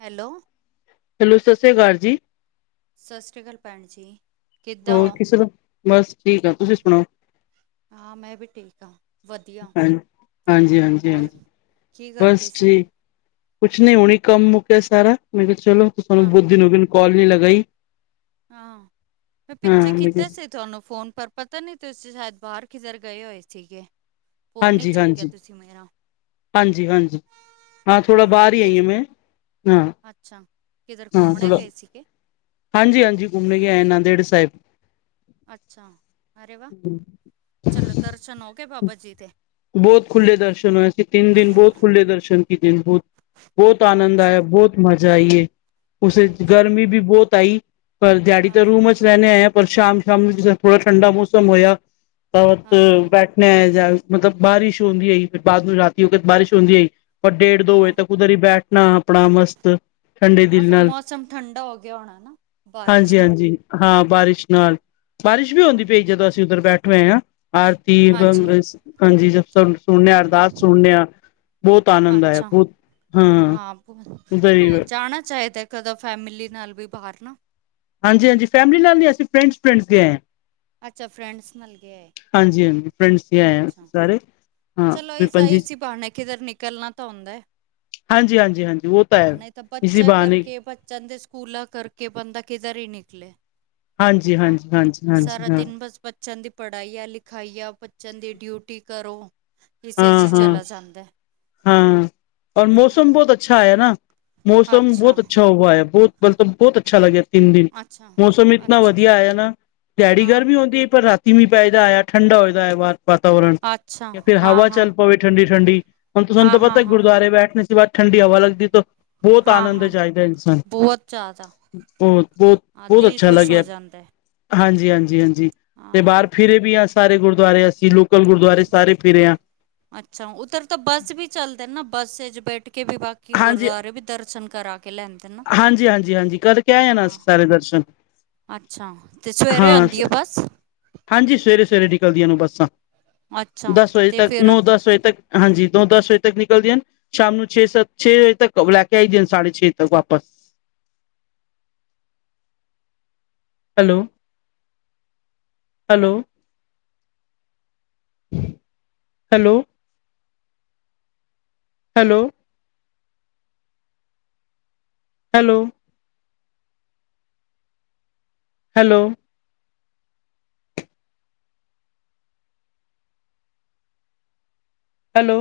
Hello. Hello ਸਸ ਸੀਆ ਕਾਲ ਜੀ। ਸਸ ਰੀ ਕਾਲ ਭੈਣ ਜੀ। ਹੋਰ ਕਿਸ ਤਰ੍ਹਾਂ ਹੋ? ਬਸ ਠੀਕ ਆ, ਤੁਸੀਂ ਸੁਣਾਓ? ਹਾਂ ਮੈਂ ਵੀ ਠੀਕ ਆ। ਹਾਂ ਹਾਂਜੀ ਹਾਂਜੀ ਹੋਰ ਹਾਂਜੀ ਕੀ ਕਰਦੇ ਬਸ ਸੀ? ਠੀਕ। ਕੁਛ ਨੀ ਹੁਣੇ ਹੀ ਕੰਮ ਮੁੱਕਿਆ ਸਾਰਾ, ਮੈਂ ਕਿਹਾ ਚਲੋ ਤੁਹਾਨੂੰ ਹਾਂ ਬੁਹੂਤ ਦਿਨ ਹੋ ਗਏ ਕੋਲ ਨੀ ਲਗਾਈ। ਹਾਂ ਮੈ ਹਾਂ ਪਿੱਛੇ ਮੈਂ ਕਿਹਾ ਕੀਤਾ ਸੀ ਤੁਹਾਨੂੰ ਫ਼ੋਨ ਪਰ ਪਤਾ ਨੀ ਤੁਸੀਂ ਸ਼ਾਇਦ ਬਾਹਰ ਕਿਧਰ ਗਏ ਹੋਏ ਸੀਗੇ। ਫ਼ੋਨ ਨੀ ਹਾਂਜੀ ਚੱਕਿਆ ਹਾਂਜੀ ਤੁਸੀਂ ਮੇਰਾ। ਹਾਂਜੀ ਹਾਂਜੀ, ਹਾਂ ਥੋੜ੍ਹਾ ਬਾਹਰ ਹੀ ਆਈ ਆ ਮੈਂ ਹਾਂ। ਅੱਛਾ ਕਿਧਰ ਹਾਂ ਘੁੰਮਣੇ ਥੋੜਾ ਗਏ ਸੀਗੇ? ਹਾਂਜੀ ਹਾਂਜੀ ਘੁੰਮ ਕੇ ਆਏ ਨੰਦੇੜ ਸਾਹਿਬ। ਅੱਛਾ, ਅਰੇ ਵਾਹ ਚਲੋ ਦਰਸ਼ਨ ਹੋਗੇ ਬਾਬਾ ਜੀ ਦੇ। ਬਹੁਤ ਖੁੱਲ੍ਹੇ ਦਰਸ਼ਨ ਹੋਏ ਅਸੀ ਤਿੰਨ ਦਿਨ ਬਹੁਤ ਖੁੱਲੇ ਦਰਸ਼ਨ ਕੀਤੇ ਨੇ ਬਹੁਤ। ਬਹੁਤ ਆਨੰਦ ਅੱਛਾ ਆਇਆ, ਬਹੁਤ ਮਜ਼ਾ ਆਈ ਏ, ਉੇਸ ਵਿਚ ਅੱਛਾ ਗਰਮੀ ਵੀ ਬਹੁਤ ਆਈ। ਪਰ ਦਿਹਾੜੀ ਹਾਂ ਤਾਂ ਰੂਮ ਵਿਚ ਚ ਰਹਿੰਦੇ ਆਏ ਪਰ ਸ਼ਾਮ ਸ਼ਾਮ ਨੂੰ ਜਿਸ ਤਰਾਂ ਥੋੜ੍ਹਾ ਠੰਡਾ ਮੌਸਮ ਹੋਇਆ ਬਹੁਤ ਹਾਂ ਹਾਂ ਬੈਠਣਾ ਜਾਂ ਮਤਲਬ ਬਾਰਿਸ਼ ਹੁੰਦੀ ਹੋਈ ਬਾਅਦ ਰਾਤੀ ਵਕਤ ਬਾਰਿਸ਼ ਹੁੰਦੀ ਹੋਈ ਪਰ ਡੇਢ ਦੋ ਵਜੇ ਹਾਂ ਤੱਕ ਉਧਰ ਹੀ ਬੈਠਣਾ ਆਪਣਾ ਮਸਤ। ਠੰਡੇ ਆਹ ਦਿਲ ਫਿਰ ਨਾਲ ਮੌਸਮ ਠੰਡਾ ਹੋ ਗਿਆ ਹੋਣਾ ਨਾ ਬਾਰਿਸ਼ ਨਾਲ। ਹਾਂਜੀ-ਹਾਂਜੀ ਹਾਂ ਬਾਰਿਸ਼ ਨਾਲ, ਬਾਰਿਸ਼ ਵੀ ਹਾਂ ਹੁੰਦੀ ਪਈ ਜਦੋਂ ਅਸੀਂ ਉੱਧਰ ਬੈਠ ਹੋਏ ਆ। ਆਰਤੀ, ਹਾਂਜੀ ਹਾਂਜੀ ਸੁਣਨੇ ਆ ਅਰਦਾਸ ਸੁਣਨੇ ਆ। ਬਹੁਤ ਆਨੰਦ ਆਇਆ ਅੱਛਾ ਬਹੁਤ ਹਾਂ। ਉਧਰ ਹੀ [unintelligible] ਜਾਣਾ ਚਾਹੀਦਾ। ਕਦੋ ਫੈਮਿਲੀ ਨਾਲ ਵੀ ਬਾਹਰ ਨਾ। ਹਾਂਜੀ ਹਾਂਜੀ ਫੈਮਿਲੀ ਨਾਲ ਨਹੀਂ ਅਸੀਂ ਫਰੈਂਡਸ ਫਰੈਂਡਸ ਗਏ ਆ। ਅੱਛਾ ਫਰੈਂਡਸ ਨਾਲ ਗਏ ਹੋਏ। ਹਾਂਜੀ ਹਾਂਜੀ ਫਰੈਂਡਸ ਆਏ ਸਾਰੇ। ਚਲੋ ਹਾਂ ਸਹੀ ਸੀ ਪੰਜੀ ਏਸੇ ਬਹਾਨੇ ਕਿਧਰ ਨਿਕਲਣਾ ਤਾਂ ਹੁੰਦਾ। ਹਾਂਜੀ ਹਾਂਜੀ ਹਾਂਜੀ। ਹਾਂ ਨਹੀਂ ਤਾਂ ਬੱਚਿਆਂ ਕਰਕੇ, ਬੱਚਿਆਂ ਦੇ ਸਕੂਲਾਂ ਕਰਕੇ ਬੰਦਾ ਕਿਧਰ ਹੀ ਨਿਕਲੇ। ਹਾਂ ਸਾਰਾ ਹਾਂਜੀ-ਹਾਂਜੀ-ਹਾਂਜੀ-ਹਾਂਜੀ ਹਾਂ ਦਿਨ ਬਸ ਬੱਚਿਆਂ ਦੀ ਪੜ੍ਹਾਈਆ, ਲਿਖਾਈਆਂ ਬੱਚਿਆਂ ਦੀ ਡਿਊਟੀ ਕਰੋ। ਇਸੇ 'ਚ ਹਾਂ ਹੀ ਹਾਂ, ਚਲਾ ਜਾਂਦਾ ਹਾਂ ਔਰ ਮੌਸਮ ਹਾਂ ਬਹੁਤ ਅੱ ਅੱਛਾ ਹੋਇਆ ਨਾ, ਮੌਸਮ ਬਹੁਤ ਅੱਛਾ ਹੂਆ ਆ, ਬਹੁਤ ਮਤਲਬ ਬਹੁਤ ਅੱਛਾ ਲੱਗਿਆ। ਤਿੰਨ ਦਿਨ, ਅੱਛਾ ਮੌਸਮ ਇਤਨਾ ਅੱਛਾ ਵਧੀਆ ਆਇਆ ਨਾ, ਡੈਡੀ ਹਾਂ ਘਰ ਵੀ ਹੁੰਦੀ ਪਰ ਰਾਤੀਂ ਮੀਂਹ ਪੈਦਾ ਹੋਇਆ ਠੰਡਾ ਹੋ ਜਾਂਦਾ ਐ ਵਾਤਾਵਰਣ। ਅੱਛਾ। ਫੇਰ ਹਾਂ ਹਵਾ ਹਾਂ ਚ ਪਵੇ ਠੰਡੀ- ਠੰਡੀ ਹੁਣ, ਤੁਾਨੂੰ ਹਾਂ ਤੇ ਹਾਂ ਪਤਾ ਹਾਂ ਗੁਰਦੁਆਰੇ ਬੈਠੇ ਦੇ ਸਿਵਾ ਠੰਡੀ ਹਵਾ ਲਗਦੀ ਤਾਂ। ਬੋਤ ਹਾਂ ਆਨੰਦ ਹਾਂ ਚਾਹੀਦਾ ਇਨਸਾਨ। ਬਹੁਤ ਜ਼ਿਆਦਾ ਬੋਤ- ਬੋਤ, ਹਾਂ ਬੋਤ ਦਿਲ ਅੱਛਾ ਖੁਸ਼ ਹੋ ਲੱਗਿਆ। ਜਾਂਦਾ ਹਾਂਜੀ- ਹਾਂਜੀ, ਹਾਂਜੀ ਤੇ ਬਾਹਰ ਫਿਰੇ ਵੀ ਹਾਂ ਸਾਰੇ ਗੁਰਦੁਆਰੇ ਅਸੀਂ ਲੋਕਲ ਗੁਰਦੁਆਰੇ ਸਾਰੇ ਫਿਰੇ ਹਾਂ। ਅੱਛਾ ਉੱਧਰ ਤਾਂ ਬੱਸ ਵੀ ਚੱਲਦਾ ਨਾ ਬੱਸ ਚ ਬੈਠ ਕੇ ਵੀ ਬਾ- ਕਿ ਹਾਂਜੀ ਗੁਰਦੁਆਰੇ ਵੀ ਦਰਸ਼ਨ ਕਰਾ ਕੇ ਲੈਂਦੇ ਨਾ, ਹਾਂਜੀ ਹਾਂਜੀ ਹਾਂਜੀ ਕਰਕੇ ਆਏ ਆ ਨਾ ਹੂੰ। ਅਸੀਂ ਸਾਰੇ ਦਰਸ਼ਨ ਅੱਛਾ, ਤੇ ਸਵੇਰੇ ਹਾਂ ਆਉਂਦੀ ਆ ਬਸ। ਹਾਂਜੀ ਸਵੇਰੇ- ਸਵੇਰੇ ਨਿਕਲਦੀਆਂ ਨੇ ਬੱਸਾਂ, ਅੱਛਾ ਦਸ ਵਜੇ ਤੇ ਤੱਕ ਫਿਰ ਨੌ ਦਸ ਵਜੇ ਤੱਕ। ਹਾਂਜੀ ਨੋ- ਦਸ ਵਜੇ ਤੱਕ ਨਿਕਲਦੀਆਂ ਹਨ। ਸ਼ਾਮ ਨੂੰ ਛੇ- ਸਤ ਛੇ ਵਜੇ ਤੱਕ ਲੈ ਕੇ ਆਈ ਦਿ ਹਣ ਸਾਢੇ ਛੇ- ਸੱਤ ਤੱਕ। Hello, hello. Hello, hello. Hello. Hello. Hello.